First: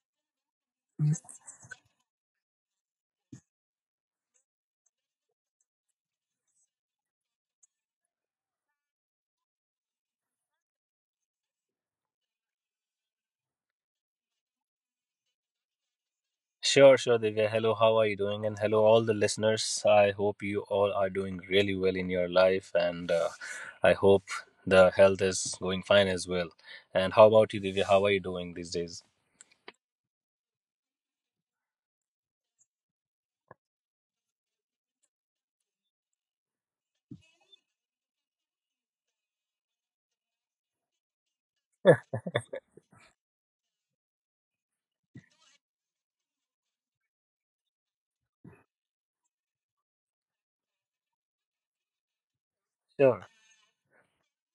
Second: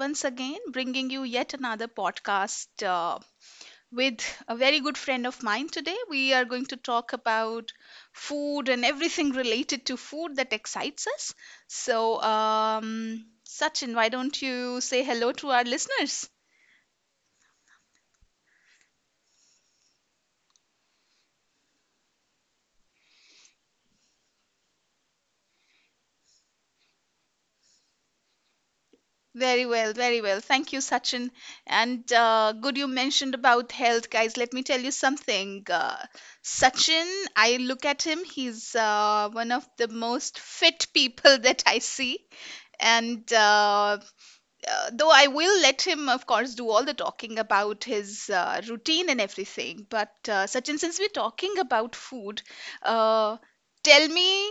once again, bringing you yet another podcast with a very good friend of mine today. We are going to talk about food and everything related to food that excites us. So, Sachin, why don't you say hello to our listeners? Sure, sure, Divya. Hello, how are you doing? And hello, all the listeners. I hope you all are doing really well in your life, and I hope the health is going fine as well. And how about you, Divya? How are you doing these days? Very well, very well. Thank you, Sachin. And good you mentioned about health, guys. Let me tell you something. Sachin, I look at him, he's one of the most fit people that I see. And though I will let him, of course, do all the talking about his routine and everything. But Sachin, since we're talking about food, Sure. uh, tell me,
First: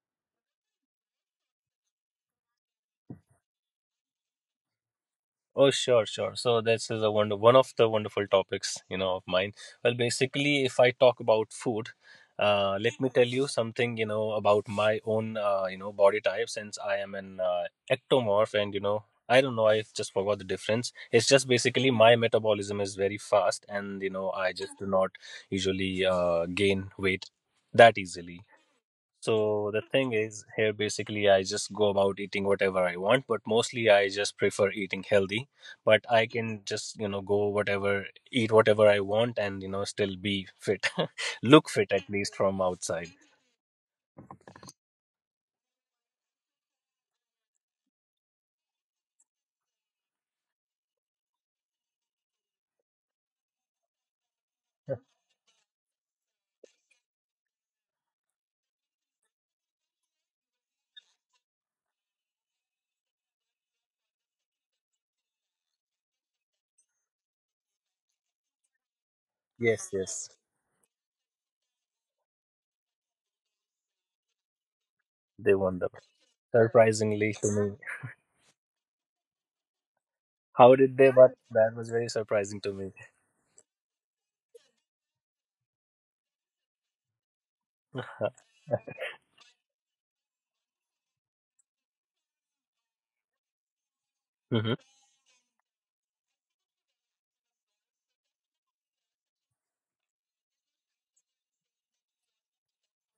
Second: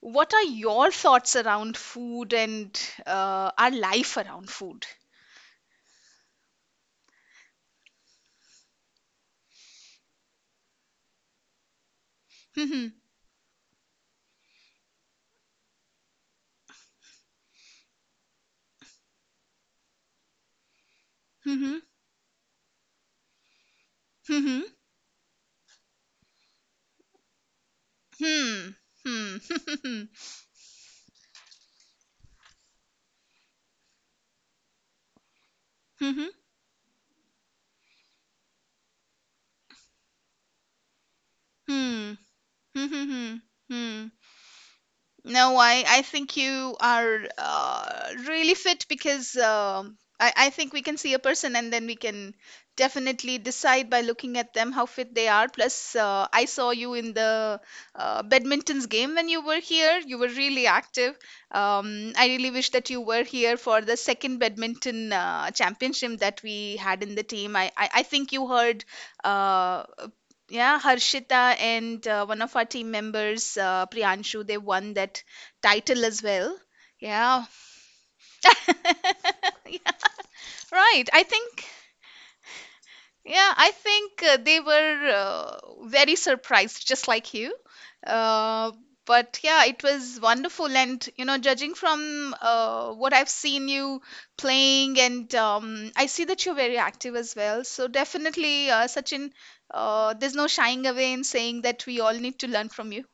what are your thoughts around food and our life around food? Oh, sure, sure. So this is a wonder one of the wonderful topics, you know, of mine. Well, basically, if I talk about food, Hmm. let me tell you something, you know, about my own, you know, body type since I am an ectomorph, and you know, I don't know, I just forgot the difference. It's just Hmm. basically my metabolism is very fast, and you know, I Hmm. just do not usually gain weight that easily. Hmm. Hmm. So Hmm. the Hmm. thing is, here basically I just go about eating whatever I want, but mostly I just prefer eating healthy. But Hmm. Hmm. I Hmm. can just, you know, go whatever, eat whatever I want and, you know, still be fit. Look fit at Hmm. least from Hmm. outside. hmm, hmm, hmm. No, I think you are really fit because I think we can see a person and then we can definitely decide by looking at them how fit they are. Plus, I saw you in the badminton's game when you were here. You were really active. I really wish that you were here for the second badminton championship that we had in the team. I think you heard uh, Yes, yes. yeah, Harshita and one of our team members, Priyanshu, they won that They won the title as well. Surprisingly Yeah. to me. Yeah, How did right. they? I But think, that was very surprising to me. yeah, I think they were very surprised, just like you. Uh, but yeah, it was wonderful. And, you know, judging from what I've seen you Hmm. playing, and I see that you're very active as well. So definitely, Sachin, there's no shying away in saying that we all need to learn from you.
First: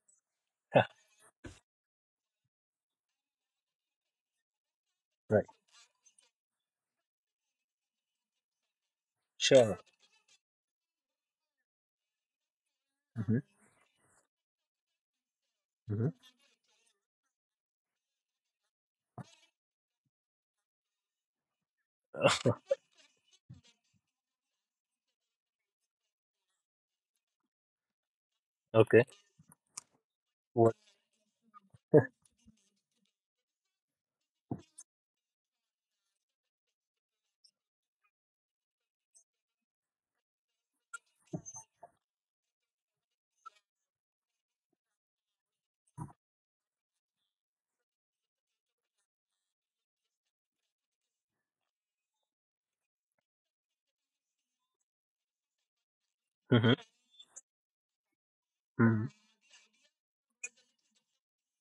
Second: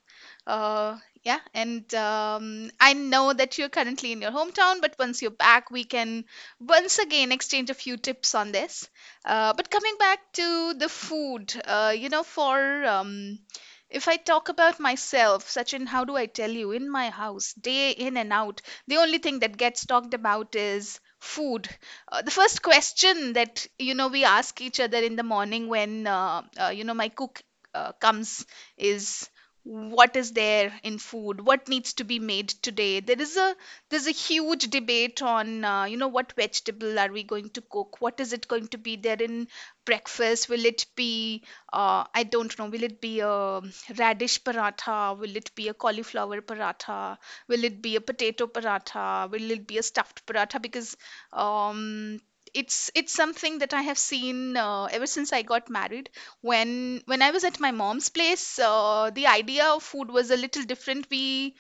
Yeah, and I know that you're currently in your hometown, but once you're Right. back, we can once again exchange a few tips on this. But Sure. coming back to the food, you know, for Hmm. if I talk about myself, Sachin, how do I Hmm. tell you? In my house, day in and out, the only thing that gets talked about is food. The first question that, you know, we ask each other in the morning, when, you know, my cook comes, Okay. is what is there What? in food, what needs to be made today? There is a huge debate on you know, what vegetable are we going to cook, what is it going to be there in breakfast? Will it be I don't know, will it be a radish paratha, will it be a cauliflower paratha, will it be a potato paratha, will it be a stuffed paratha? Because um it's something that I have seen ever since I got married. Hmm. When I was at my mom's place, Hmm. the idea of food was a little different. We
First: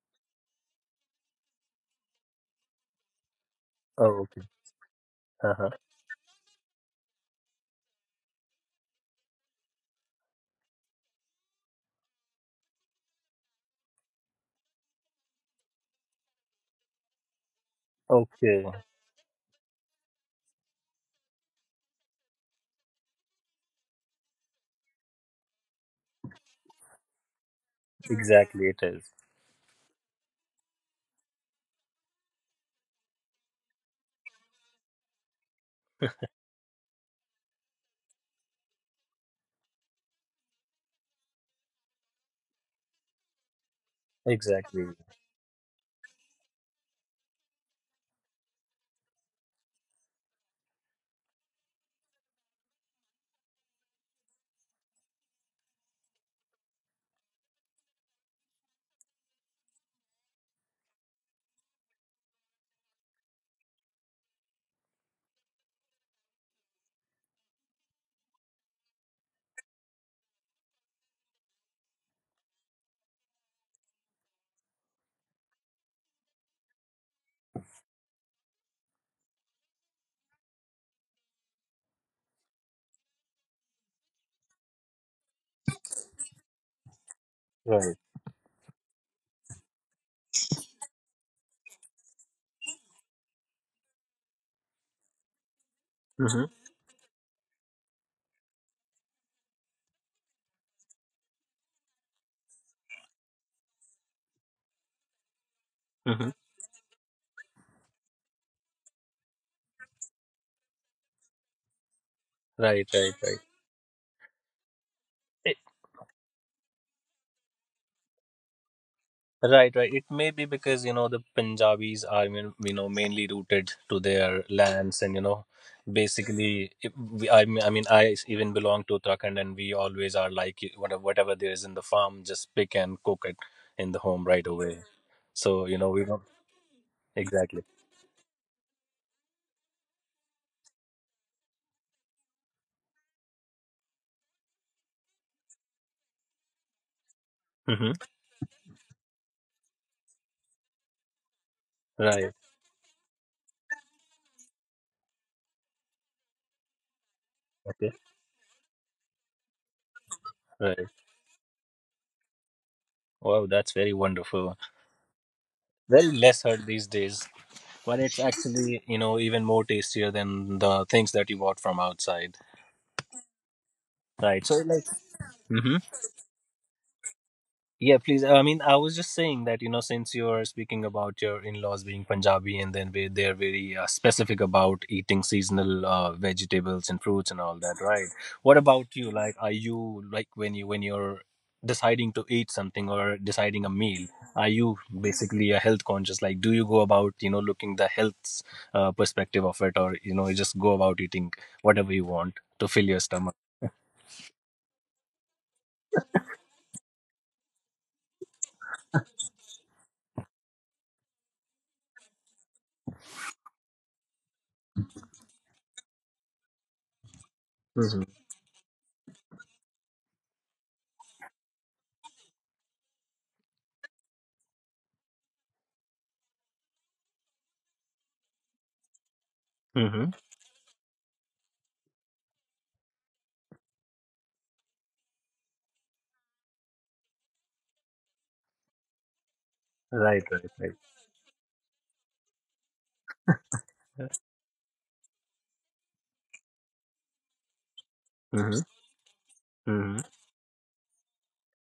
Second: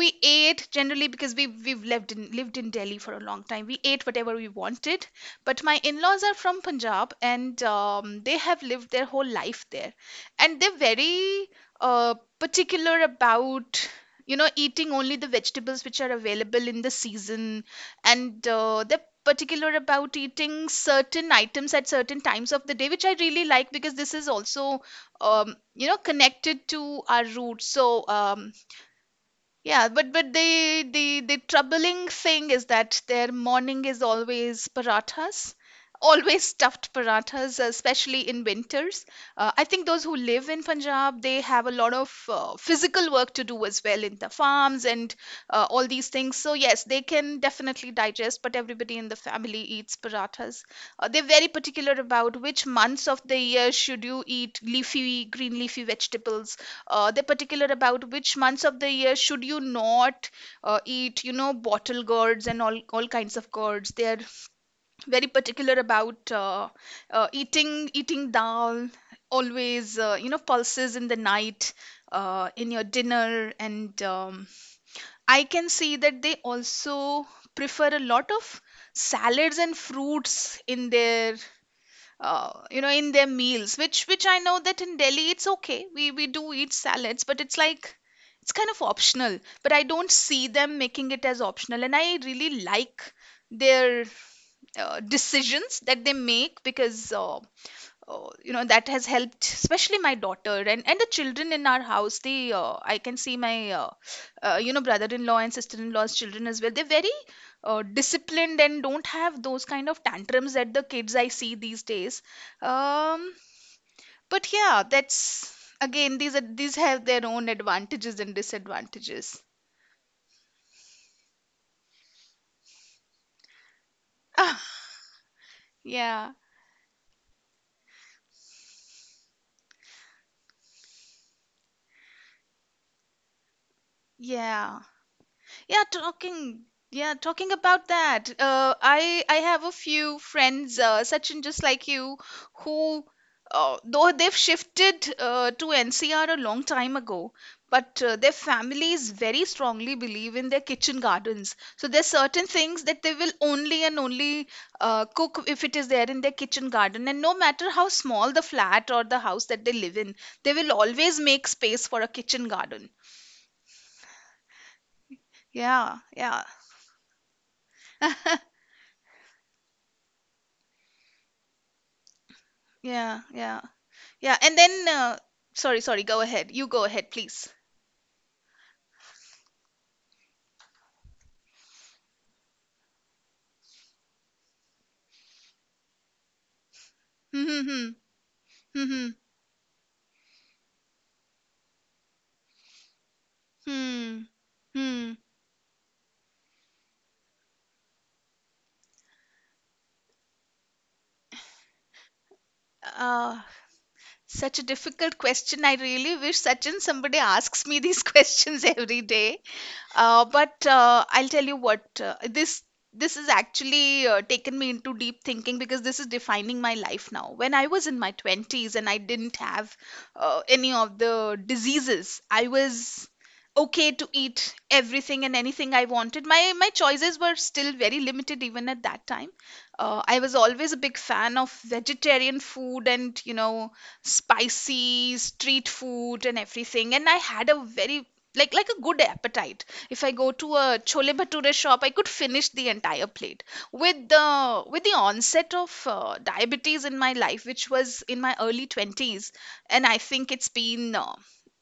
we ate generally because we've lived in Delhi for a long time. We ate Oh, whatever okay. we wanted. But Uh-huh. my in-laws are from Punjab, and they have lived their whole life there, and they're very particular about, you know, eating only the vegetables which are available in the season. And Okay. They're particular about eating certain items at certain times of the day, which I really like because this is also, you know, connected to our roots. Exactly. It is. Yeah, but the troubling thing is that their morning is always parathas, always stuffed parathas, especially in winters. I think those who live in Punjab, they have a lot of physical work to do as well in the farms Exactly. and all these things. So yes, they can definitely digest, but everybody in the family eats parathas. They're very particular about which months of the year should you eat leafy, green leafy vegetables. They're particular about which months of the year should you not eat, you know, bottle gourds and all kinds of gourds. They're very particular about eating dal, always, you know, pulses in the night, in your dinner. And I can see that they also prefer a lot of salads and fruits in their you know, in their meals, which I know that in Delhi it's okay, we do eat salads, but it's like Right. it's kind of optional, but I don't see them making it as optional. And I really like their decisions that they Mm-hmm. make because you know, that has helped, especially my daughter and the children in our house. They I can see my you know, brother-in-law and sister-in-law's Hmm. children as well, they're very disciplined and don't have those kind of tantrums that the kids I see these days. Right, right, um, right. but yeah, It, that's, again, these are, these have their own advantages and disadvantages. right, right. It may be because you know the Punjabis are you know mainly rooted to their lands, and you know, Yeah. basically, I mean, I even belong to Uttarakhand, and we always are like whatever there is in the farm, just pick and cook it in the home right Yeah, away. So you Yeah, know we don't talking. Yeah, talking exactly. about that. I have a few friends, Sachin, just like you, who though they've shifted to NCR a long time ago, Hmm. but their families very strongly believe in their kitchen gardens. So there's Right. certain things that they will only and only cook if it is there in their kitchen garden, and no matter how Okay. small the flat or the house that they live in, they will Right. always make space for a kitchen garden. Wow, that's very wonderful. Yeah, Very less yeah, heard these days. But it's actually you know even more tastier than the things that you bought from outside, yeah, yeah. Yeah, right? So and like, then mhm. sorry, sorry, go ahead. You go ahead, please. Yeah, please. I mean, I was just saying that, you know, since you're speaking about your in laws being Punjabi and then they're very specific about eating seasonal vegetables and fruits and Hmm all that, hmm right? What hmm about you? hmm Like, are you, like, when you're deciding to eat something or deciding a meal, hmm are hmm. you Hmm. basically a health conscious? Like, do you go about, you know, looking the health perspective of it or, you know, you just go about eating whatever you want to fill your stomach? Uh, Such a difficult question. I really wish, Sachin, somebody asks me these questions every day. But I'll tell you what, this this has actually taken me into deep thinking because this is defining my life now. When I was in Mm-hmm. my 20s and I didn't have any of the diseases, I was okay to eat everything and anything I wanted. My choices were still very limited even at that time. Mm-hmm. I was always a big fan of vegetarian food, and you know, spicy street food and everything, and I had a very, like a good appetite. If I Right, go right, to a right. chole bhature shop, I could finish the entire plate. With the onset of diabetes in my life, which was in my Mm-hmm. early 20s, and Mm-hmm. I think it's been uh,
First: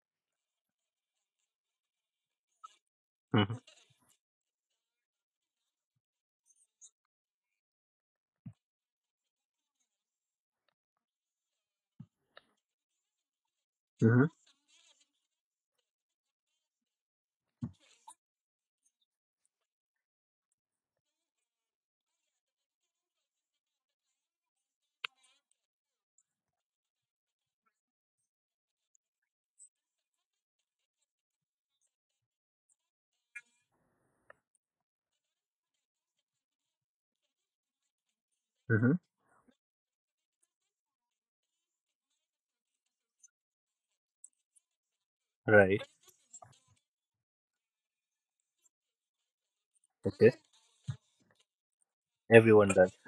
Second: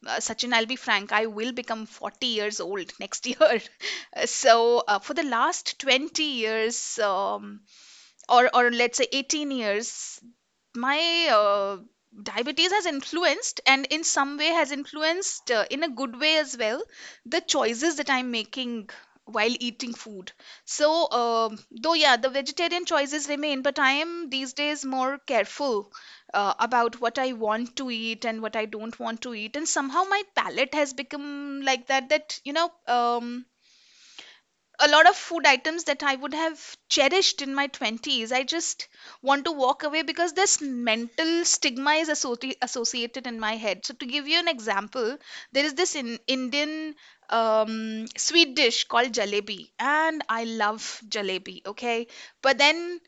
uh, Sachin, I'll be frank, I will become 40 years old next year. So, for the last 20 years, or let's say 18 years, my uh, diabetes has influenced, and in Mm-hmm. some way has influenced in a good way as well, the choices that I'm making while eating food. So, though yeah, the vegetarian choices remain, but I am these days more careful about what I want to eat and what I don't want to eat, and somehow my palate has become like that, that you know, a lot of food items that I would have cherished in my 20s, I just Mm-hmm. want to walk away because this mental stigma is associated in my head. So, to give you an example, there is Right. this in Indian sweet dish called jalebi, and Okay. I love jalebi, okay? But Everyone does. then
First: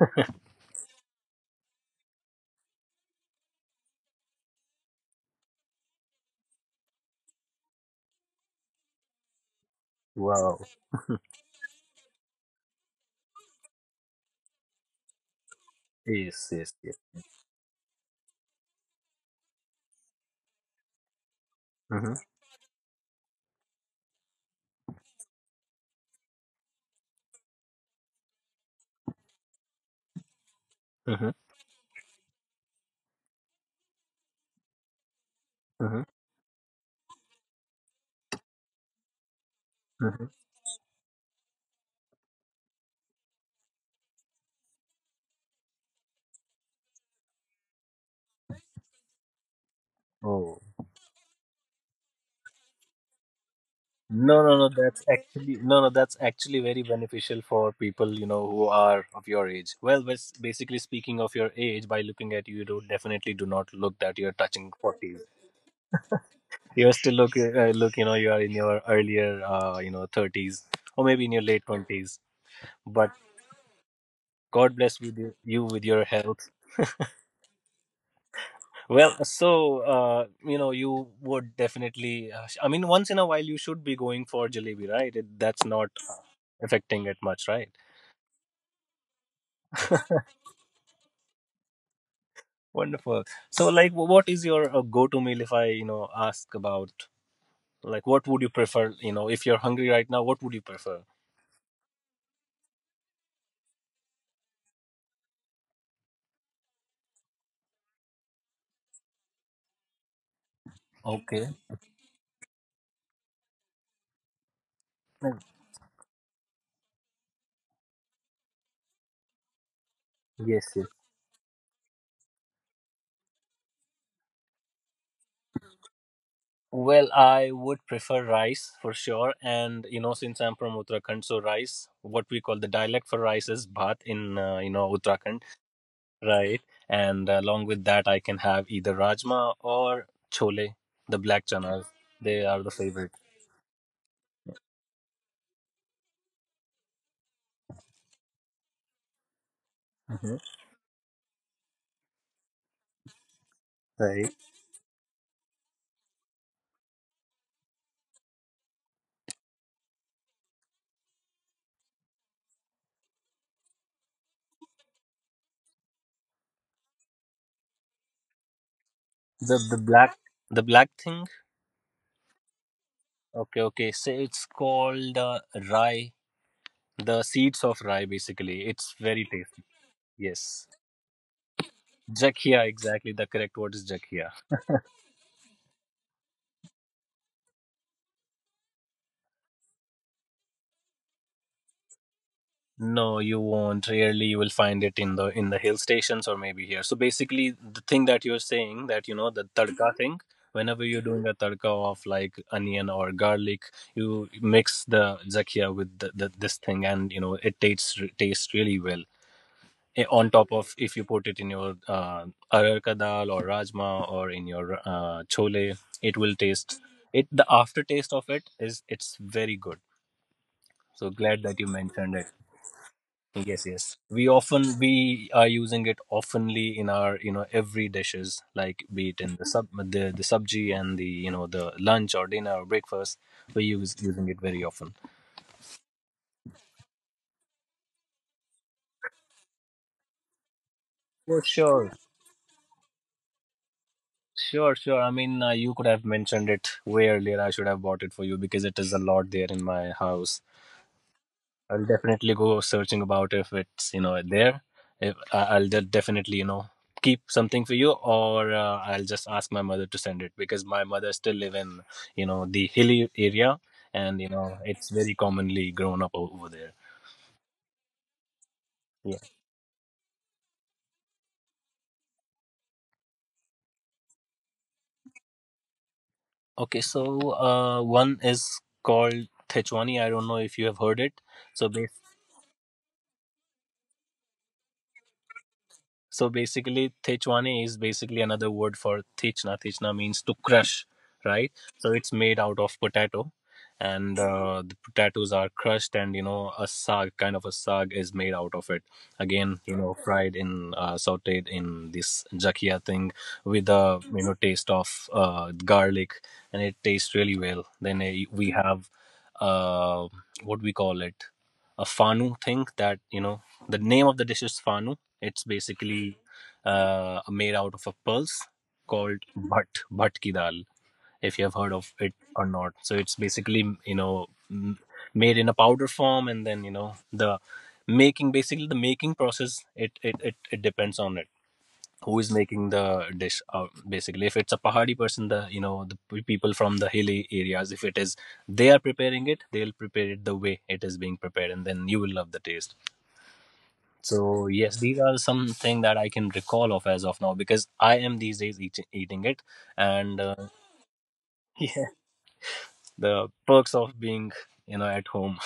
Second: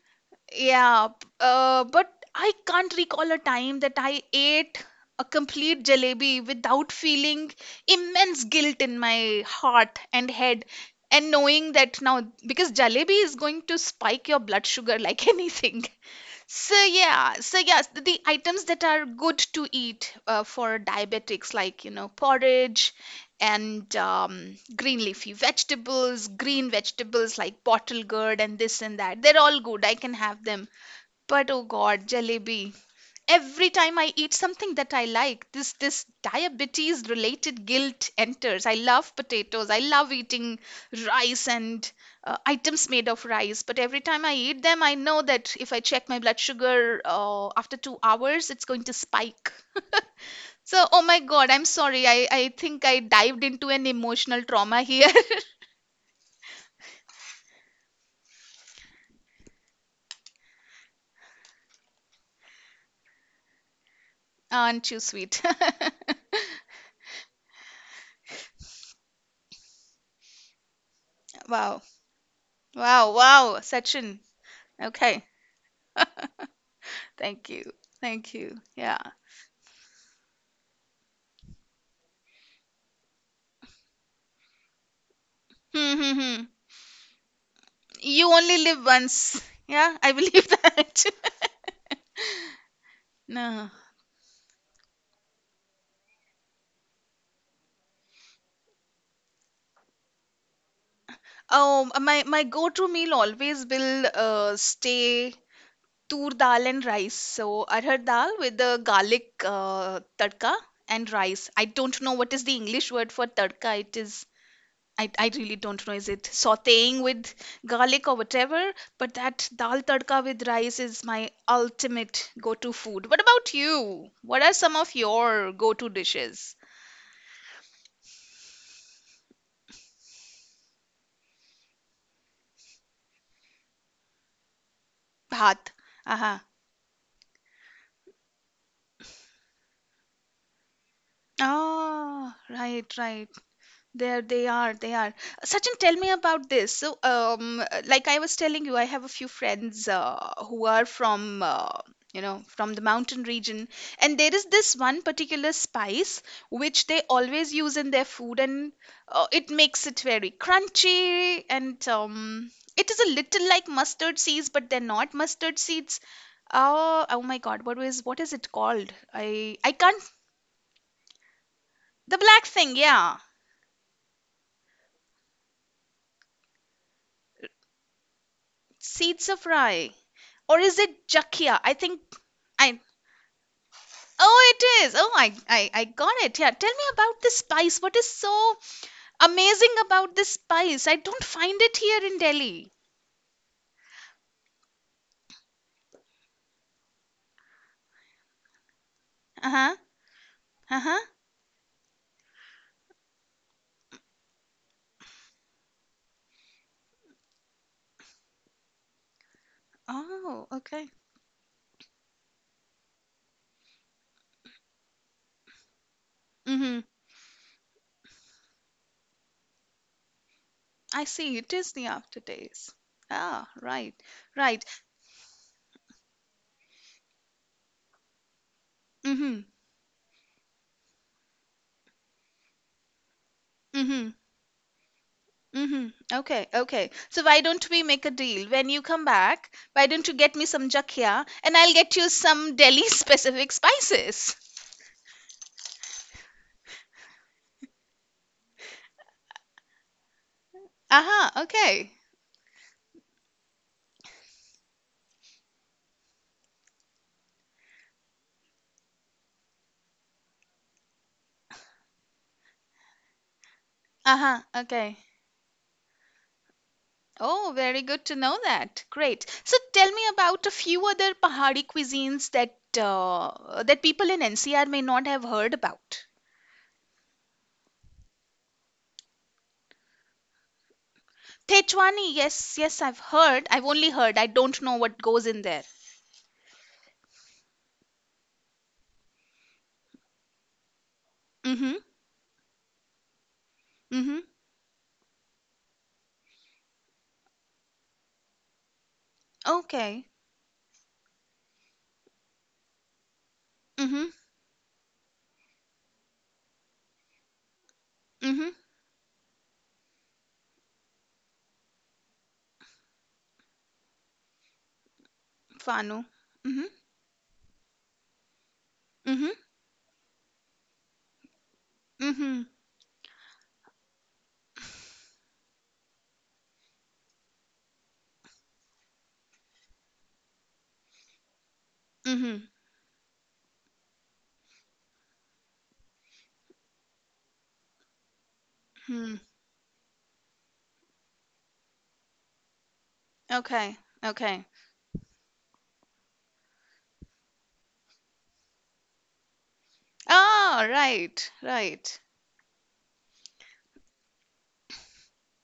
yeah, but I can't recall a time that I ate a complete jalebi without feeling immense guilt in my heart and Wow. head, and knowing that now, because jalebi is going to spike your blood sugar like anything. Yes, So, yes, yes. yeah, so yes, the items that are good to eat for diabetics, like, you know, Mm-hmm. porridge and green leafy vegetables, green vegetables like bottle gourd and this and that, they're all good. I can have them, Mm-hmm. but oh God, jalebi. Every time I eat something that I like, this Mm-hmm. diabetes related guilt enters. I love potatoes. I love Mm-hmm. eating rice and items made of rice. But every time I eat them, I know that if I check my blood sugar after 2 hours, it's going to spike. Oh. So, oh my God, I'm sorry. I think I dived into an No, emotional no, no. trauma That's here. actually no, no. That's actually very beneficial for people you know who are of your age. Well, basically speaking of your age, by looking at you, you do, definitely do not look that you're touching Aren't you forties. sweet? You still look you know you are in your earlier you know thirties or maybe in your late Wow. twenties. But Wow. Wow. Sachin. God bless with Okay. you, you with your health. Thank you. Thank you. Yeah. Well, so you know, you would definitely. I mean, once in a while, you should be going for jalebi, right? It, that's not Hmm. hmm, hmm. affecting it much, right? You only live once. Yeah, I believe that. Wonderful. No. So, like, what is your go-to meal? If I, you know, ask about, like, what would you prefer? You know, if you're hungry right now, what would you prefer? Oh, my go-to meal always will stay tur dal and rice. So arhar dal with the garlic tadka and rice. Okay. I don't know what is the English word for tadka. It is, I Mm. really don't know. Is it sauteing with garlic or whatever? But that dal tadka with Yes. rice Yes. is my ultimate go to food. What about you? What are some of your go to dishes? Well, I would prefer rice for sure, and you know, since I'm from Uttarakhand, so rice, what we call the dialect for rice is bhat in you know Uttarakhand, Bhat. Uh huh. right? And along with that, I can have either rajma or chole, the black chanas. Ah, They are the right, favorite. right. There they are, they are. Sachin, tell me about this. Like I was telling you, I have a few friends Hmm. who are from, you know, from the mountain region, and there Right. is this one particular spice which they always use in their food, and it makes it very crunchy, and it is a little like mustard seeds, but they're not mustard seeds. Oh my God, what is it called? I The I the can't. black the black thing. The black thing, yeah, Okay, okay. So it's called rye. The seeds of rye, basically. It's very seeds of tasty. rye. Or Yes. is it Jakia? I think Jakhia, I. exactly. The correct word is jakhia. Oh, it is. Oh, I got it. Yeah. Tell me about this spice. What is so amazing about this spice? I don't find it here in Delhi. No, you won't. Rarely you will find it in the hill stations or maybe here. So basically, the thing that you're saying that you know the Uh huh. tadka thing. Uh Whenever huh. you're doing a tadka of like onion or garlic, you mix the zakia with this thing, and you know it tastes really well. Eh, on Oh, top of okay. if you put it in your ararka dal or rajma or in your chole, it will taste Mm-hmm. it. The aftertaste of it is it's very good. I So see. glad It that you is the mentioned it. aftertaste. Ah, Yes, right. yes. Right. We are using it oftenly in our you know every dishes, like be it in Mm-hmm. the subji and the you know the lunch or dinner or breakfast. We use Mm-hmm. using it very often. Mm-hmm. Okay. Okay. So why don't we make a deal? When you come back, why don't you get me some jakia For and I'll sure, get you some Delhi specific spices? sure, sure. I mean, you could have mentioned it way earlier. I should have bought it for you because it is a lot there in my house. Aha. I'll Okay. definitely go searching about if it's you know there. If I- I'll definitely you know keep something for you, or I'll just ask my mother to send it because my mother still live in you know the hilly area, and you Uh-huh. know it's Okay. very commonly grown up over there. Oh, very good to know that. Yeah. Great. So tell me about a few other Pahari cuisines that that people in NCR may not have heard about. Okay, so one is called Thechwani. I don't know if you have heard it. So Thechwani, yes, yes, I've heard. I've only heard. I don't know what goes in there. So basically, Thechwane is basically another word for Thechna. Thechna means to crush, right? Mm-hmm. So it's made out of potato, Mm-hmm. and the potatoes are crushed, and you know, a sag kind of a sag is made out of it. Again, you know, Okay. Sautéed in this jakia thing with a Mm-hmm. you know taste of garlic, and it tastes really well. Then Mm-hmm. we have uh, what we call it a fanu thing that you know the name of the dish is fanu, it's Fanu. basically Mm-hmm. Made out of a pulse called Mm-hmm. Bhat ki dal if you have heard of it Mm-hmm. or not. So it's basically you know m- made in a powder form, and then you know the making, basically the making process, it depends on it who is Mm-hmm. making the dish out. Basically if it's a pahadi person, the you know people from the hilly areas, if it is they are Mm-hmm. preparing it, they'll prepare it the way it is being prepared, and then you will love the taste. Okay. Okay. So yes, these are something that I can recall of as of now because I am these days eating it, and Ah, right. yeah, Right. the perks of being you know at home.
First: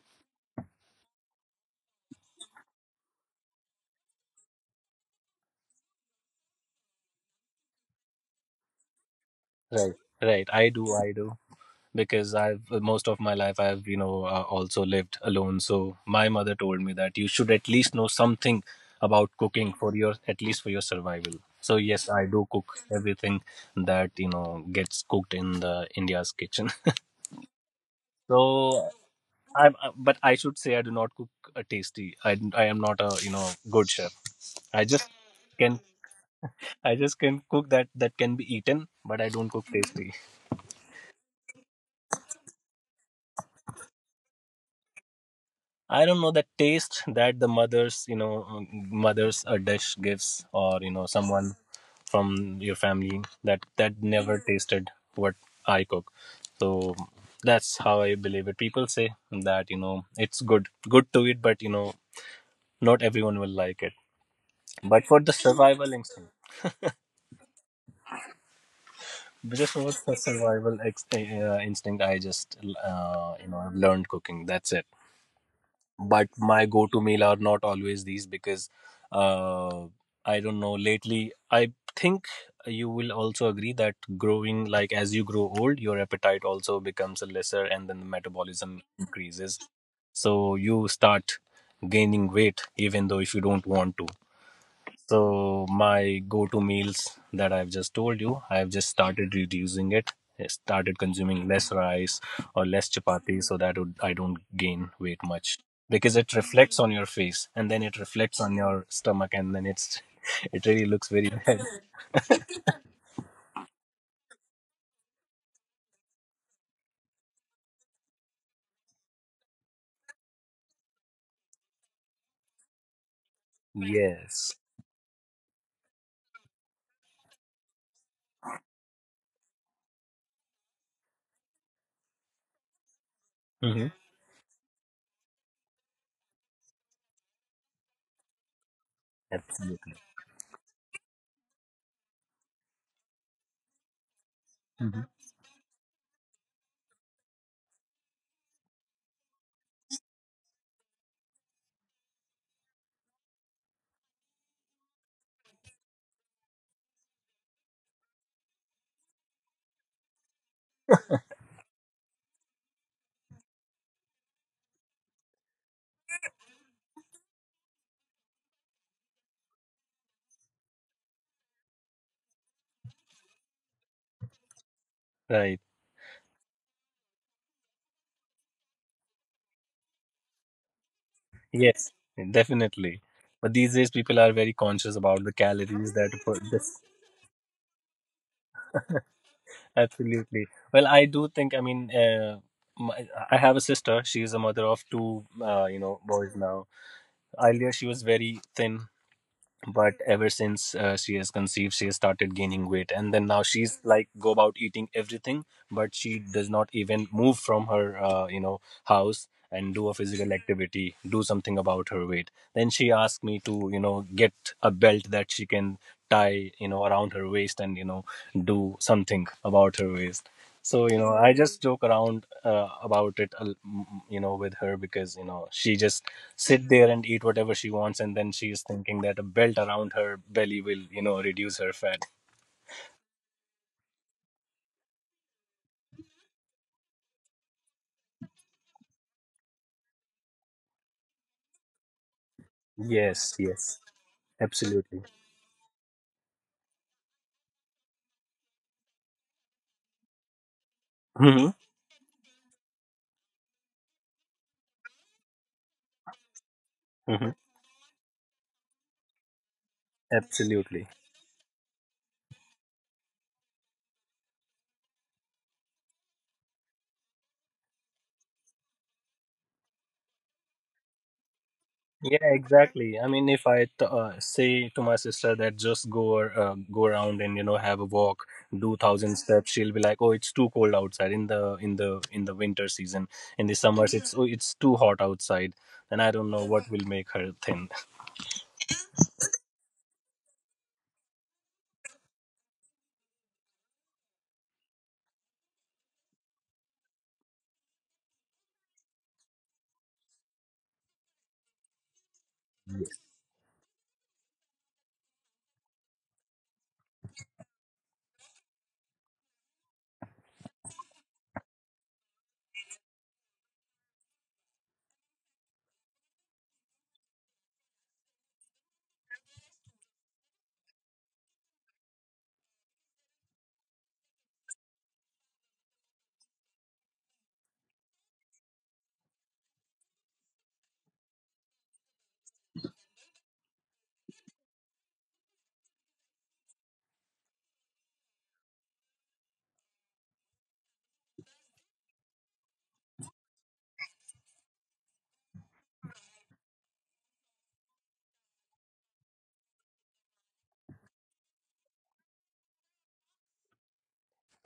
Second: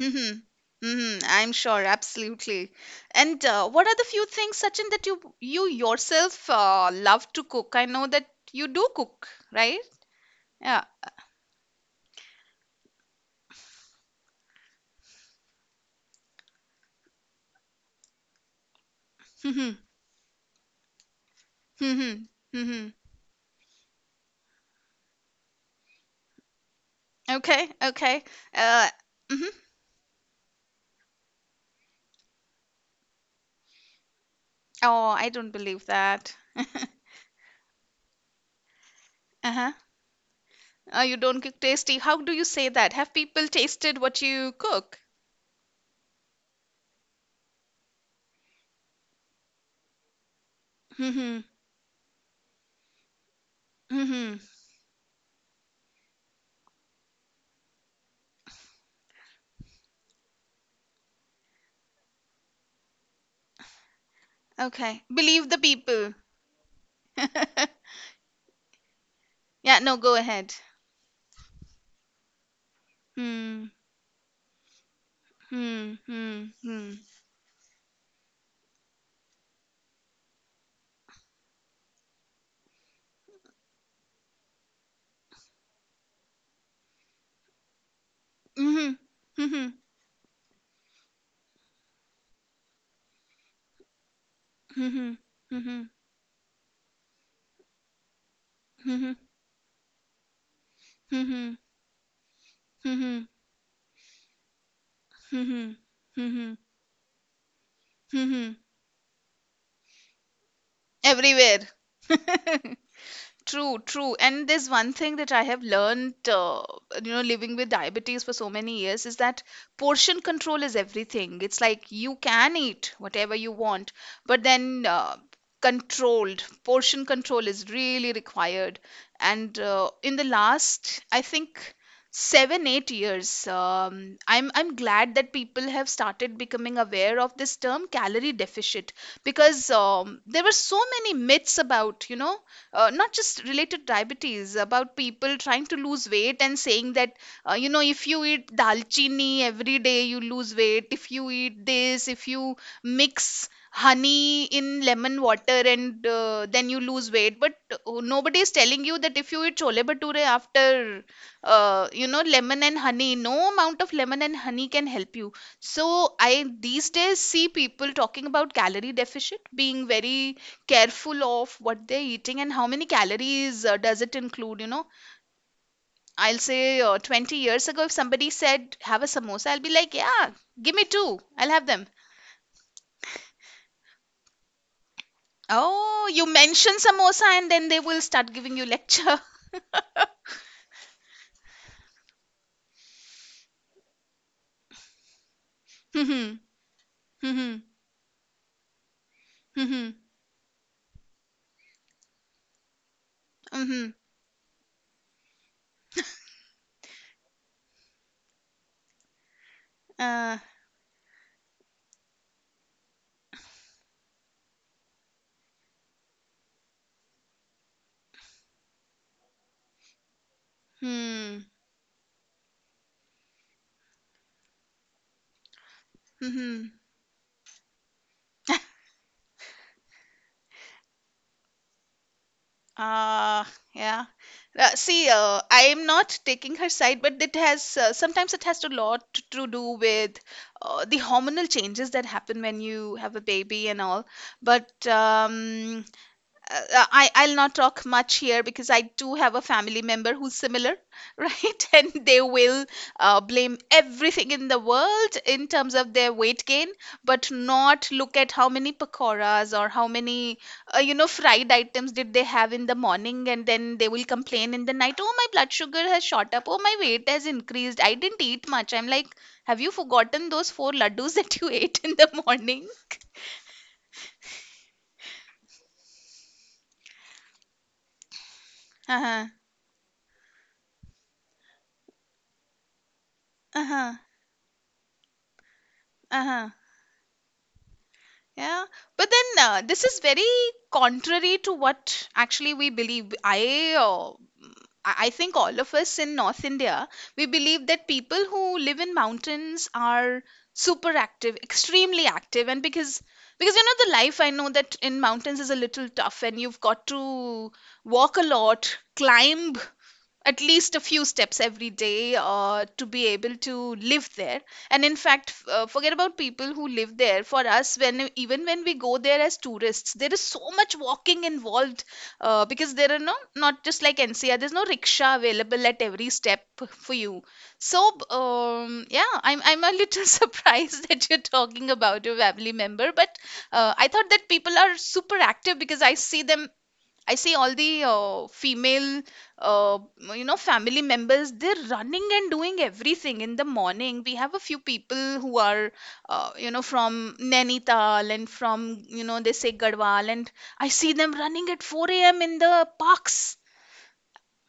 Mm-hmm. Mm-hmm. I'm sure, absolutely. And what are the few things, Sachin, that you yourself love to cook? I know that you do cook, right? Right. Right, i Yeah. do i do because I've most of my life I've you know also lived alone. So my mother told me that you should at least know something about cooking Mm-hmm. for your at least for your survival. So yes, Mm-hmm. I do cook Mm-hmm. everything that you know gets cooked in the India's kitchen. Okay. Okay. Uh, So mm-hmm. I'm but I should say I do not cook a tasty. I am not a you know good chef. I Oh, just I don't can believe that. I just can cook that that can be eaten, but I don't cook Uh-huh. tasty. Oh, you don't cook tasty. How do you say that? Have people tasted what you cook? I don't know the taste that you know, mothers a dish gives, or you know, Mm-hmm. someone from your family, that Mm-hmm. never tasted what I cook. So that's how I believe it. People say that you know it's good to eat, but you know, not everyone will like it. Okay. But for the Believe the survival people. instinct, just Yeah, for no, go the ahead. survival instinct, I just you know Hmm. I've learned cooking. That's it. Hmm. But Hmm. my Hmm. go-to meal are not always these because uh, I don't know. Lately, I think you will also agree that growing, like as you grow old, your appetite also becomes lesser, and then the metabolism Mhm. Mhm. increases. So you start gaining weight, even though if you don't want to. Mhm. So Mhm. my go-to meals that I've just told you, I've just Mhm. started reducing it. I started consuming Mhm. less rice or less Mhm. chapati so that would, I don't gain weight much Mhm. because it Mhm. reflects on your face and then it reflects Mhm. on your stomach and then it's it really looks very bad. Everywhere. True, true. And there's one thing that I have learned, you know, living with diabetes for so many years is that portion control is everything. It's like you can eat whatever you want, but Yes. then controlled portion control is really required. And in the last, I think seven, eight years, Hmm. I'm glad that people have started becoming aware of this term calorie deficit because Absolutely. There were so many myths about, you know not just related to diabetes about Hmm. people trying to lose weight and saying that you know if you eat dalchini every day you lose weight, if you eat this, if you mix honey in lemon water and then you lose weight, but nobody is telling you that if you eat chole bhature after you know lemon and honey, no amount of lemon and honey can help you. So i these days see people talking about calorie deficit, being very careful of what they're eating and how many calories does it include, you know. Right. I'll say 20 years ago if somebody said have a samosa, I'll be like, yeah, give me two, I'll have them. Yes, definitely. But these days people are very conscious about the calories Oh, you that put mention this. samosa and then they will start giving you lecture. Absolutely. Well, I do think, I mean, my, I have a sister. She is a mother of two, you know, Hmm. boys now. Hmm. Earlier, she was very thin, Hmm. Hmm. but ever since she has conceived, she has started gaining weight. And then now she's Hmm. like, go about eating everything, but she does not even move from her, you know, house and do a Uh, physical activity, do something about her weight. Then she asked me to, you know, get a belt that she can tie, you know, around her waist and, you know, do something about her waist so, you know, I hmm. just joke around about it, a l- m- m- you know, with her because, you know, she just sit Hmm. there and eat whatever she wants. And then she is thinking that a belt around her belly will, you know, reduce her fat. Ah, yeah. See, I am not taking her side, but it has sometimes it has a lot to do with the hormonal changes that happen when you have a Yes, baby and yes, all. But absolutely. I'll not talk much here because I do have a family member who's similar, Hmm. right? And they will blame everything in the world in terms of their weight gain, but Hmm. not look at how many pakoras or how many you Absolutely. know fried items did they have in the morning, and then they will complain in the night. Oh, my blood sugar has shot up. Oh, my weight has increased. I didn't eat much. I'm like, have you forgotten those four laddus that you ate in the Yeah, morning? exactly. I mean, if I say to my sister that just go or, go around and you know have a walk, do Uh huh. 1,000 steps, she'll be like, "Oh, it's too cold outside in the winter season. In the Uh huh. summers, it's oh, it's too hot outside." And I Uh don't huh. know what will make her thin. Yeah, but then this is very contrary to what actually we believe. I, mm, I think all of us in North India, we believe that people who live in mountains are super active, extremely active, and because you know the life I know that in mountains is a little tough, and you've got to walk a lot, climb at least a few steps every day to be able to live there, and in fact forget about people who live there. For us, when even when we go there as tourists, there is so much walking involved because there are no, not just like NCR, there's no rickshaw available at every step for you. Yeah, I'm a little surprised that you're talking about your family member, but I thought that people are super active because I see them. I see all the female, uh, you know, family members, they're running and doing everything in the morning. We have a few people who are, you know, from Nainital and from, you know, they say Garhwal, and I see them running at 4 a.m. in the parks.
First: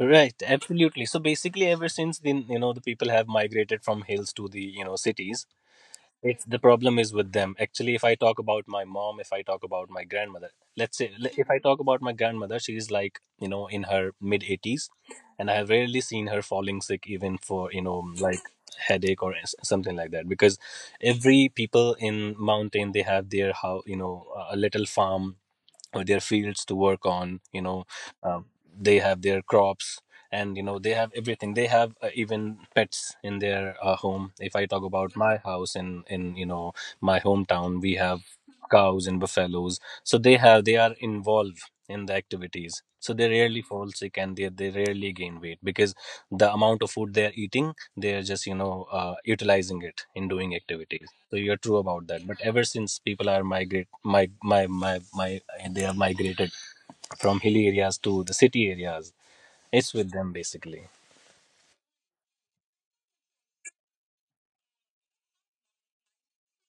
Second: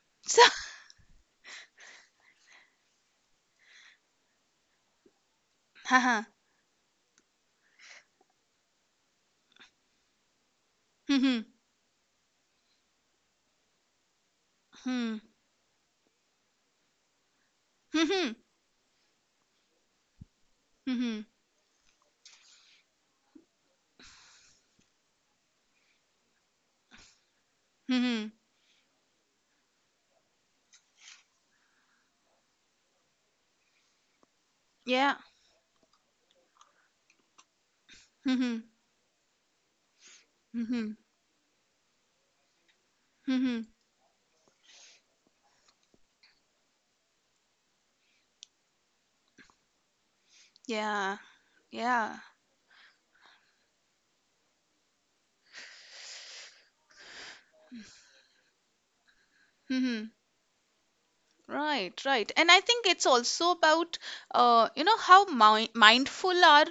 Right, So, absolutely. So basically, ever since then, you know, the people have migrated from hills to the you know cities, haha. it's the problem is with them. Actually, if I talk about my mom, if I talk about my grandmother, Hmm. if I talk about my grandmother, she's like you know in her mid eighties, Hmm. and I have rarely seen her falling sick, even for you know Hmm. like headache or something like that. Because Hmm. every people in mountain they have their how you know a little farm or their fields to work on you know Hmm. um, they have their crops and you know they have everything they have even pets in their home if I talk about Yeah. my house in you know my hometown we have Hmm. cows and buffaloes so they have they Hmm. are involved in the activities so they rarely Hmm. fall sick and they rarely gain weight because the amount of food they are eating they are just you know utilizing it in doing activities Yeah. so you're true about Yeah. that but ever since people are migrate my my my my they have migrated from hilly areas to the city areas it's Hmm. with them basically. Right, right. And I think it's also about, you know, how mi mindful our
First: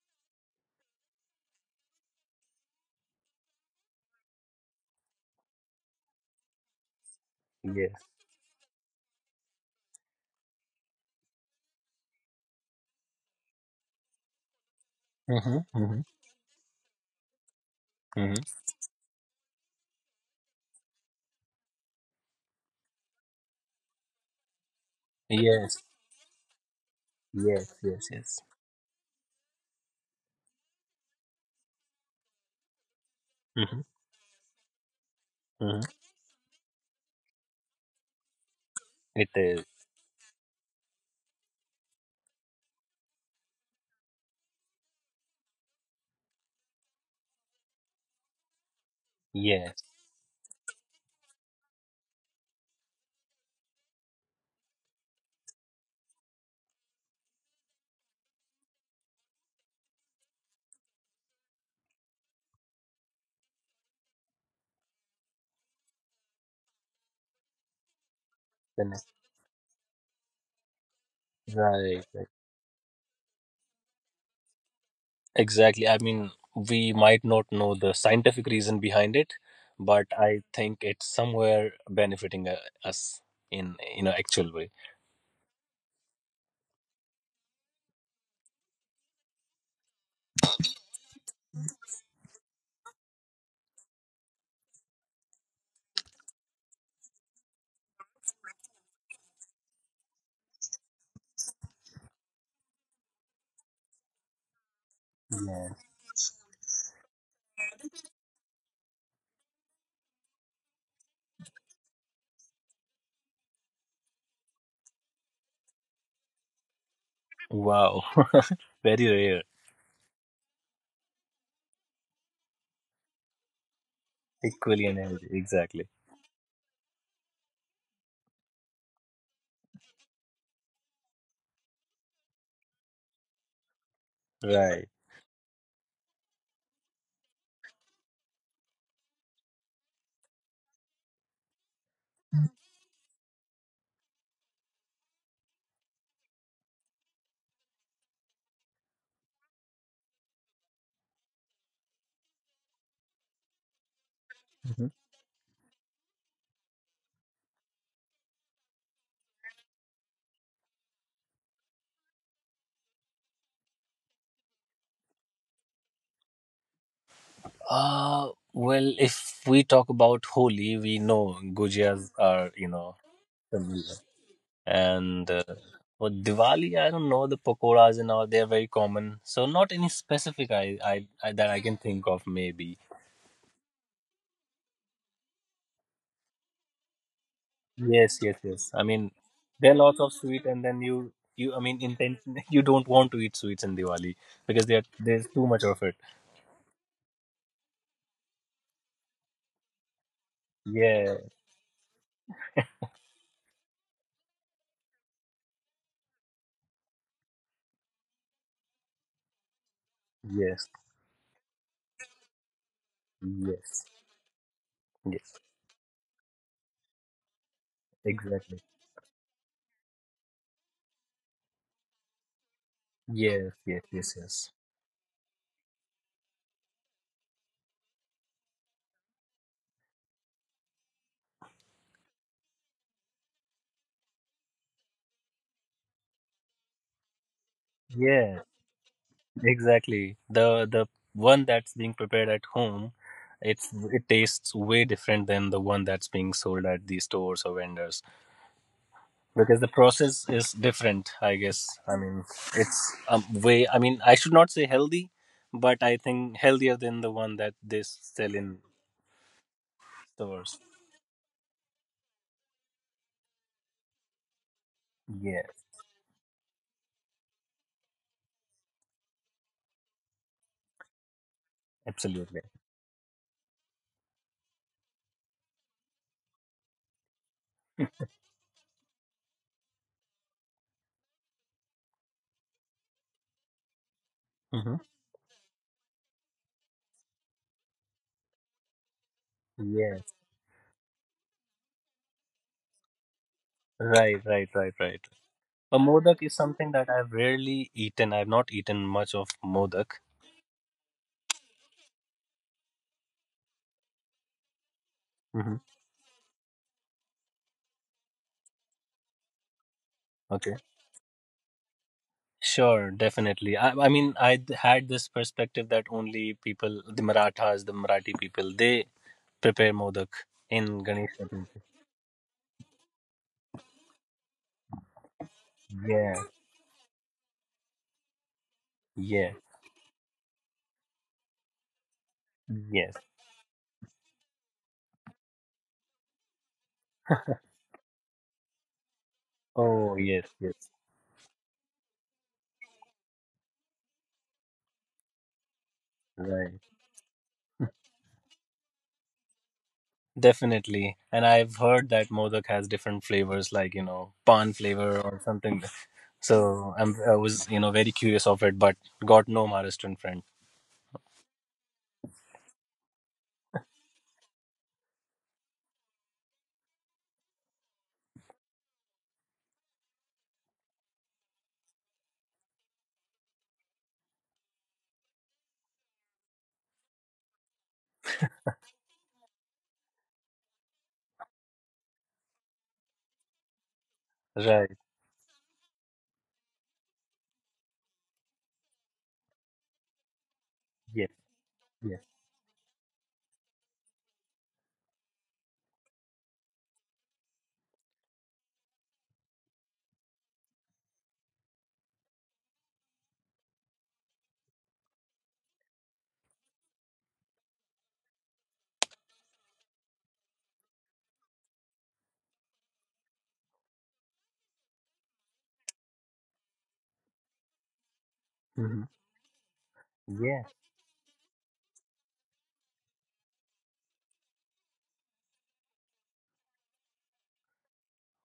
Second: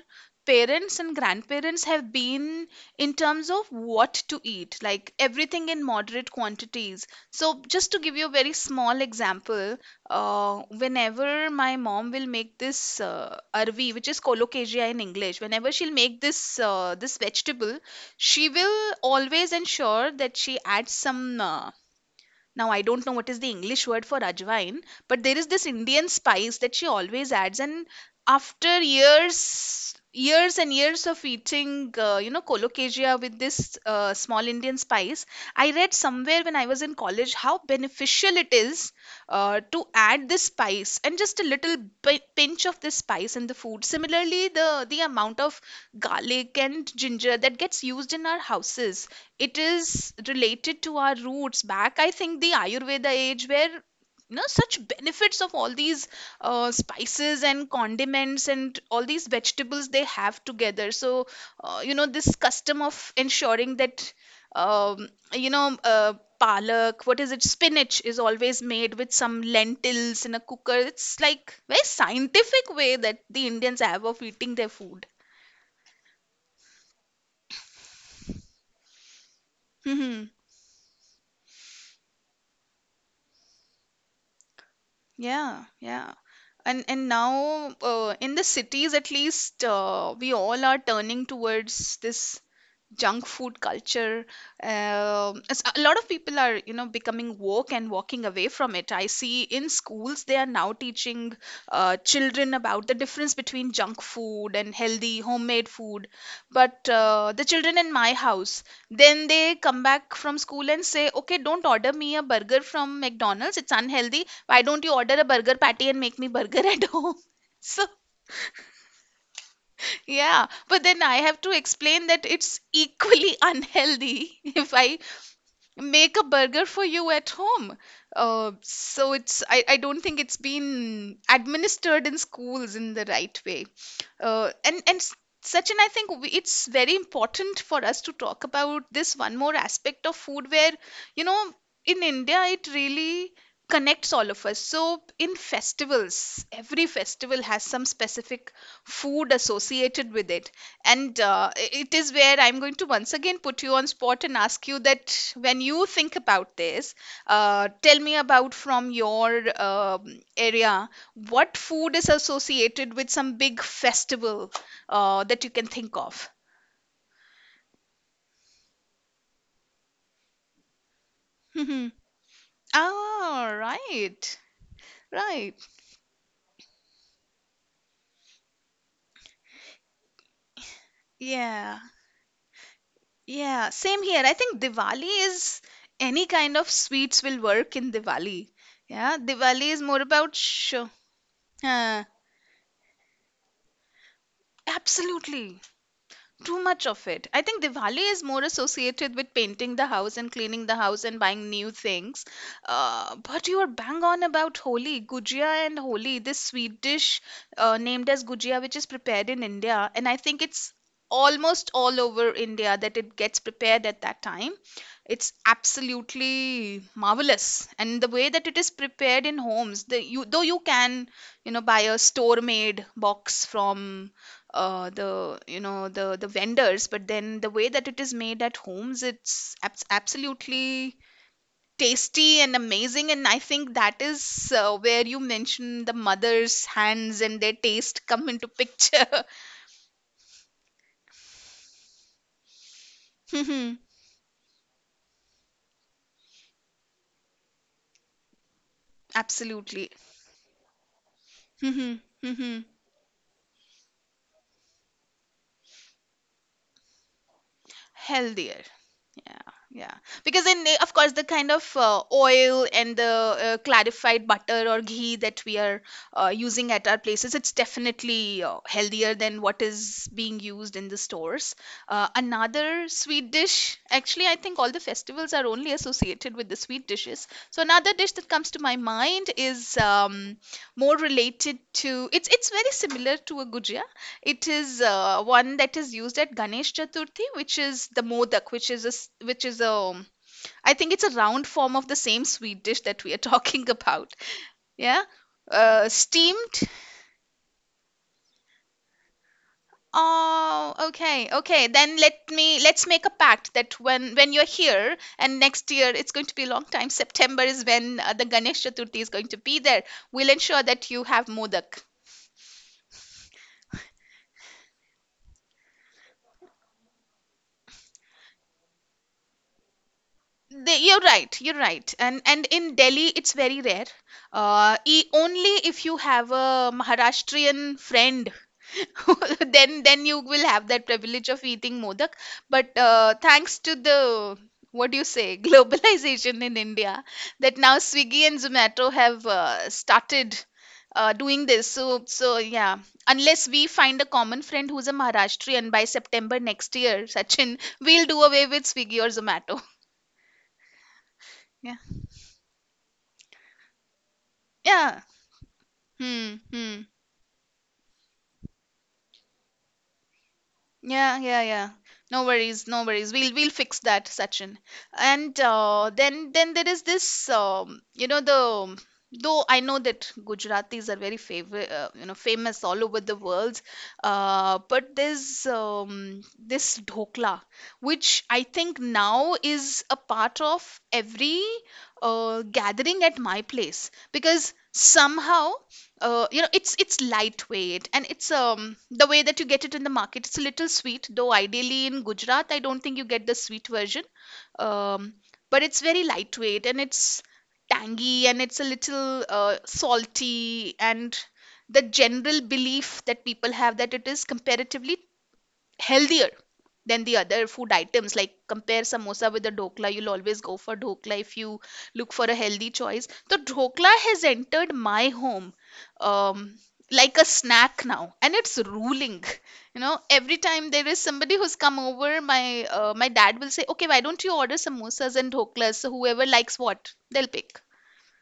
parents and grandparents have been in terms of what to eat, like everything in moderate quantities. So, just Yes. to give you a very small example, whenever my mom will make this arvi, which is colocasia in English, Mm-hmm, whenever she'll mm-hmm, make this this vegetable, mm-hmm. she will always ensure that she adds some now, I don't know what is the English word for ajwain, but there is this Yes, Indian spice that she always adds. yes, And yes, yes. after years, years and years of eating, you know, colocasia with this Mm-hmm, small Indian spice, I mm-hmm. read somewhere when I was in college how beneficial it is It is. to add this spice and just a little pinch of this spice in the food. Similarly, the amount of garlic and ginger that gets used in our houses, it Yes, is related to our roots back, I think the Ayurveda age where you know such benefits of all these spices and condiments and all these vegetables they have together. So you know this custom of ensuring that um, you know palak, what is it, spinach, is always the made next- with some lentils in a cooker. It's like very right, right. scientific way that the Indians have of eating their food. Exactly. I mean, we might not know the scientific reason behind it, but Mm-hmm. I think it's somewhere benefiting us in an actual way. Yeah, yeah. And now in the cities, at least we all are turning towards this junk food culture. It's, a lot of people are, you know, becoming woke and walking away from it. I see in schools they are now teaching children about the difference between junk food and healthy homemade Yeah. food. But the children in my house, then they come back from school and say, okay, don't order me a burger from McDonald's, it's unhealthy. Why don't you order a burger patty and make me burger at home? So, Wow. Very rare. yeah, but then I have to explain that it's equally unhealthy if Equally I energy. Exactly. make a burger for you at home. So it's, I don't think it's been administered in schools in the right way. Uh, and Right. and s- Sachin, I think it's very important for us to talk about this one more aspect of food where you know in India it really connects all of us. So in festivals, every festival has some specific food associated with it, and it is where I'm going to once again put you on spot and ask you Mhm. that when you think about this, tell me about from your area what food is associated with some big festival that you can think of. Well, if we talk about Holi, we know Mhm. Gujias are, you know, Ah, familiar. right. And Right. for Diwali, I don't know the pakoras and all. They are very common, so not any specific I that I can Yeah, think of. Maybe yeah, same here. I think Diwali is any kind of sweets will work in yes, yes, Diwali. yes. I mean, Yeah, Diwali there are is lots more of about sweet, and then you I mean, uh, intention you don't want to eat sweets in Diwali because there's too absolutely much of it. too much of it. I think Diwali is more associated with painting the house and cleaning the house and Yeah, buying new things. But you are bang on about Holi, Gujia and Holi, this sweet dish named as Gujia, which is prepared in India. And I think yes, it's almost all over India that it gets prepared yes, at that time. It's yes, absolutely marvelous. And the way that it exactly. is prepared in homes, the, you, though you can, you know, buy a store-made box Yes, yes, from yes, yes. The you know the vendors, but then the way that it is made at homes, it's absolutely tasty and amazing, and I think that is where you mentioned the mother's hands and their taste come Yeah. into picture. Exactly. The one that's being prepared at home, Mhm. it tastes way different than the one that's being sold at the stores or vendors because the Absolutely. process is different, I guess. I Mhm. mean, Mhm. it's way I mean, I should not say healthy, but I think healthier than the one that they sell in Healthier. Yeah, yeah. Because stores. Of course the kind of oil and the clarified butter or ghee that we Yes, are using at our places, it's definitely healthier than what is being used in the stores. Absolutely. Another sweet dish, actually, I think all the festivals are only associated with the sweet dishes. So another dish that comes to my mind is more related to. It's very similar to a gujia. It Hmm. is one that is used at Ganesh Chaturthi, which is the modak, which is which is a, Yes, I think, it's a round form of the same sweet dish that we are talking about. right, right, right, right. Yeah, A modak is steamed. something that I've rarely eaten. I've not eaten much of modak. Oh, okay, okay. Then let me let's make a pact that when you're here. And Hmm. next year it's going to be a long time. September is when the Ganesh Chaturthi is going to be there. We'll ensure that you have modak. Sure, definitely. I mean, I had this perspective that only people, the Marathas, the Marathi people, they prepare modak in You're Ganesh right. You're Chaturthi. right. And in Delhi, it's very rare. E Only if you Yeah, have a Maharashtrian friend, yeah, then you will have that privilege of eating modak. But yes. Thanks to the, what do you say, globalization in India, that now Swiggy and Zomato have Oh, yes, started yes. Doing this. So yeah, unless we find a common friend who's a Maharashtrian by September Right. next year, Sachin, we'll do away with Swiggy or Zomato. Definitely. And I've heard that modak has different flavors, like, you know, pan flavor Yeah. or something. Hmm. Hmm. I was, you know, very curious of it, but got no Maharashtrian friend. Yeah. Yeah. Yeah. No worries. No worries. We'll fix that, Sachin. And then there is this. You know, the though I know that Gujaratis are very favorite. You know, famous all over the world. But there's this dhokla, which I think now is a part of every gathering at my place, because Right. somehow, you know, it's lightweight, and it's, the way that you get it in the market, it's a little sweet, Yes, though ideally yes. in Gujarat I don't think you get the sweet version. um but it's very lightweight, and it's tangy, and it's a little salty. And the general belief that people have, that it is comparatively healthier than the other food items, like compare samosa with the dhokla, you'll always go for dhokla. If you look for a healthy choice, the dhokla has entered my home um, like a snack now, and it's Hmm. ruling. You know, every Yeah. time there is somebody who's come over, my my dad will say, okay, why don't you order samosas and dhoklas, so whoever likes what, they'll pick.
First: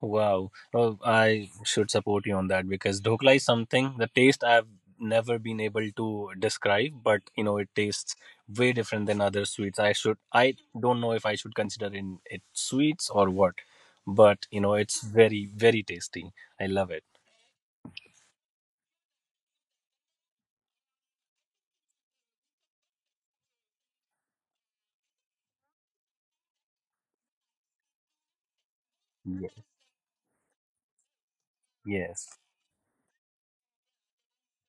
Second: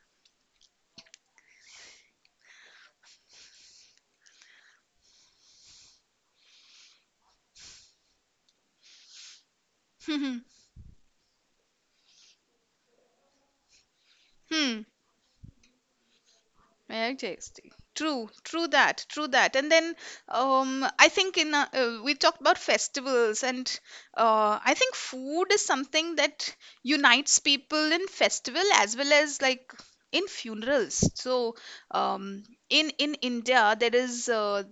Wow. Oh, I should support you on that because dhokla is something, the taste I've never been able to describe, but you know, it tastes way different than other sweets. I should, Hmm. I don't know if I should consider in it sweets or what, but you know, it's very, very tasty. I love it. Yeah, tasty. True, true that, true that. And then I think in we talked about festivals, and I think food is something that unites people in festival as well as, Ye- like, in funerals. So Yes. um, in India there is. Uh,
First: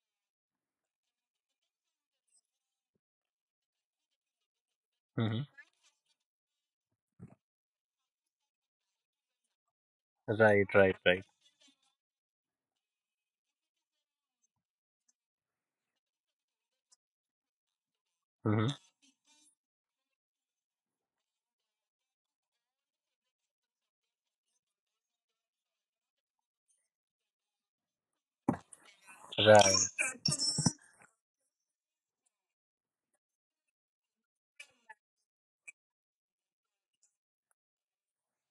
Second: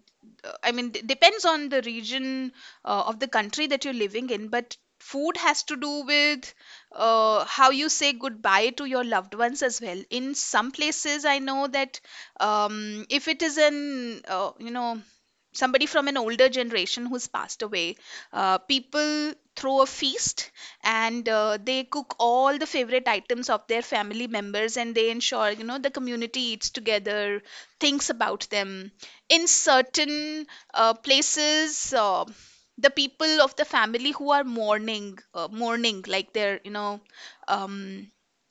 uh, I mean, depends on the region of the country that you're living in, but food Hmm. has to do with how you say goodbye to your loved ones as well. In Right, some right, right. places, I know that if it is an, you know, somebody from an older generation who's passed away, Hmm. people throw a feast, and they cook all the favorite items of their family members, and they ensure, you know, the community eats together, thinks about them. In Right. certain places, the people of the family who are mourning, like, they're, you know, um,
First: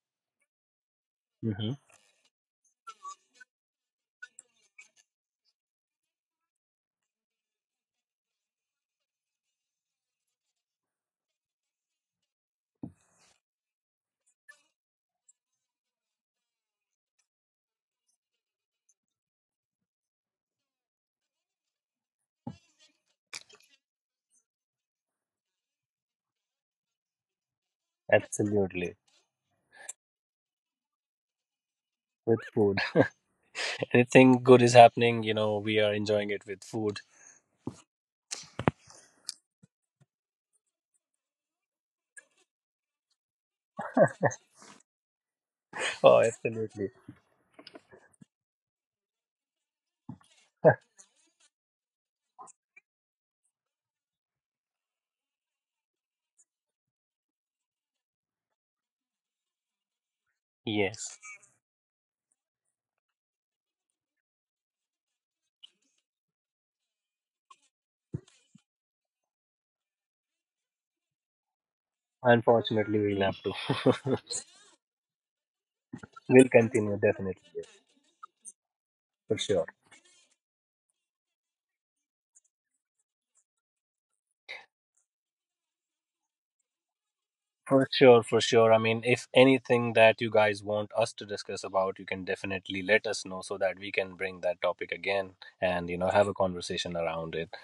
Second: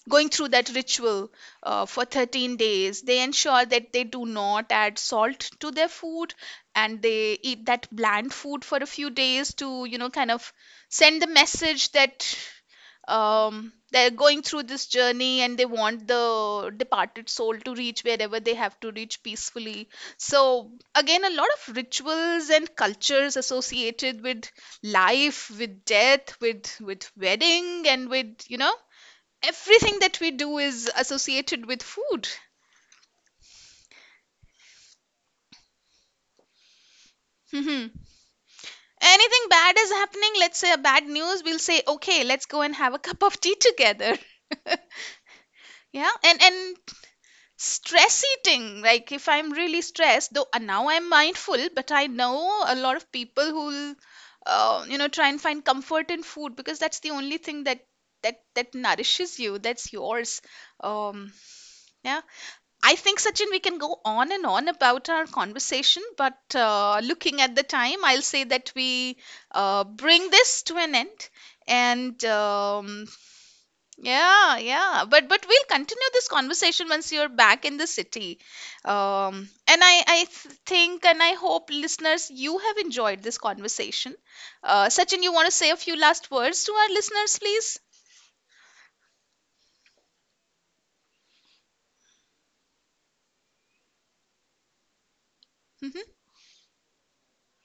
going through that ritual, Hmm. For 13 days they ensure that they do not add salt to their food, and they eat that bland food for a few days to, you know, kind of send the message that they're going through this journey and they want the departed soul to reach wherever they have to reach peacefully. So, again, a lot of rituals and cultures associated with life, with death, with wedding, and with, you know, Absolutely. everything that we do is associated with food. With food. Anything good is happening, you know, we are enjoying it with food. Mhm. Anything bad is happening, let's say a bad news, we'll say, okay, let's go and have a cup of tea together. Yeah, Oh, and absolutely. stress eating, like, if I'm really stressed, though now I'm mindful, but I know a lot of people who'll, you know, try and find comfort in food, because that's the only thing that that nourishes you, that's yours. Yes. um yeah, I think, Sachin, we can go on and on about our conversation, but looking at the time, I'll say that we bring this to an end. And Unfortunately, we'll have to. yeah, yeah. But we'll continue this We'll conversation continue once you're definitely, back yes, in the city. for sure. And think, and I hope, listeners, you have enjoyed this conversation. Sachin, you want to say a few last words to our listeners, please? For sure, for sure. I mean, if anything that you guys want us to discuss about, you can definitely let us know so that we can bring that topic again and you know have a conversation around it.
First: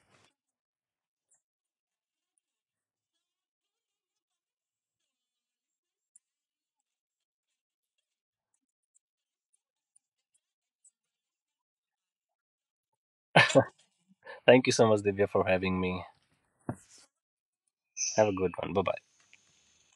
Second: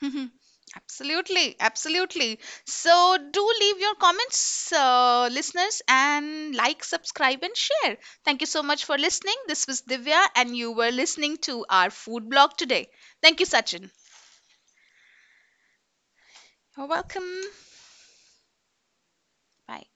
Hmm. Absolutely, absolutely. So do leave your comments, listeners, and like, subscribe, and share. Thank you so much for listening. This was Divya, and you were listening to our food blog today. Thank you, Sachin. Thank you so much, Divya, for having me. You're welcome. Have a good one. Bye bye. Bye.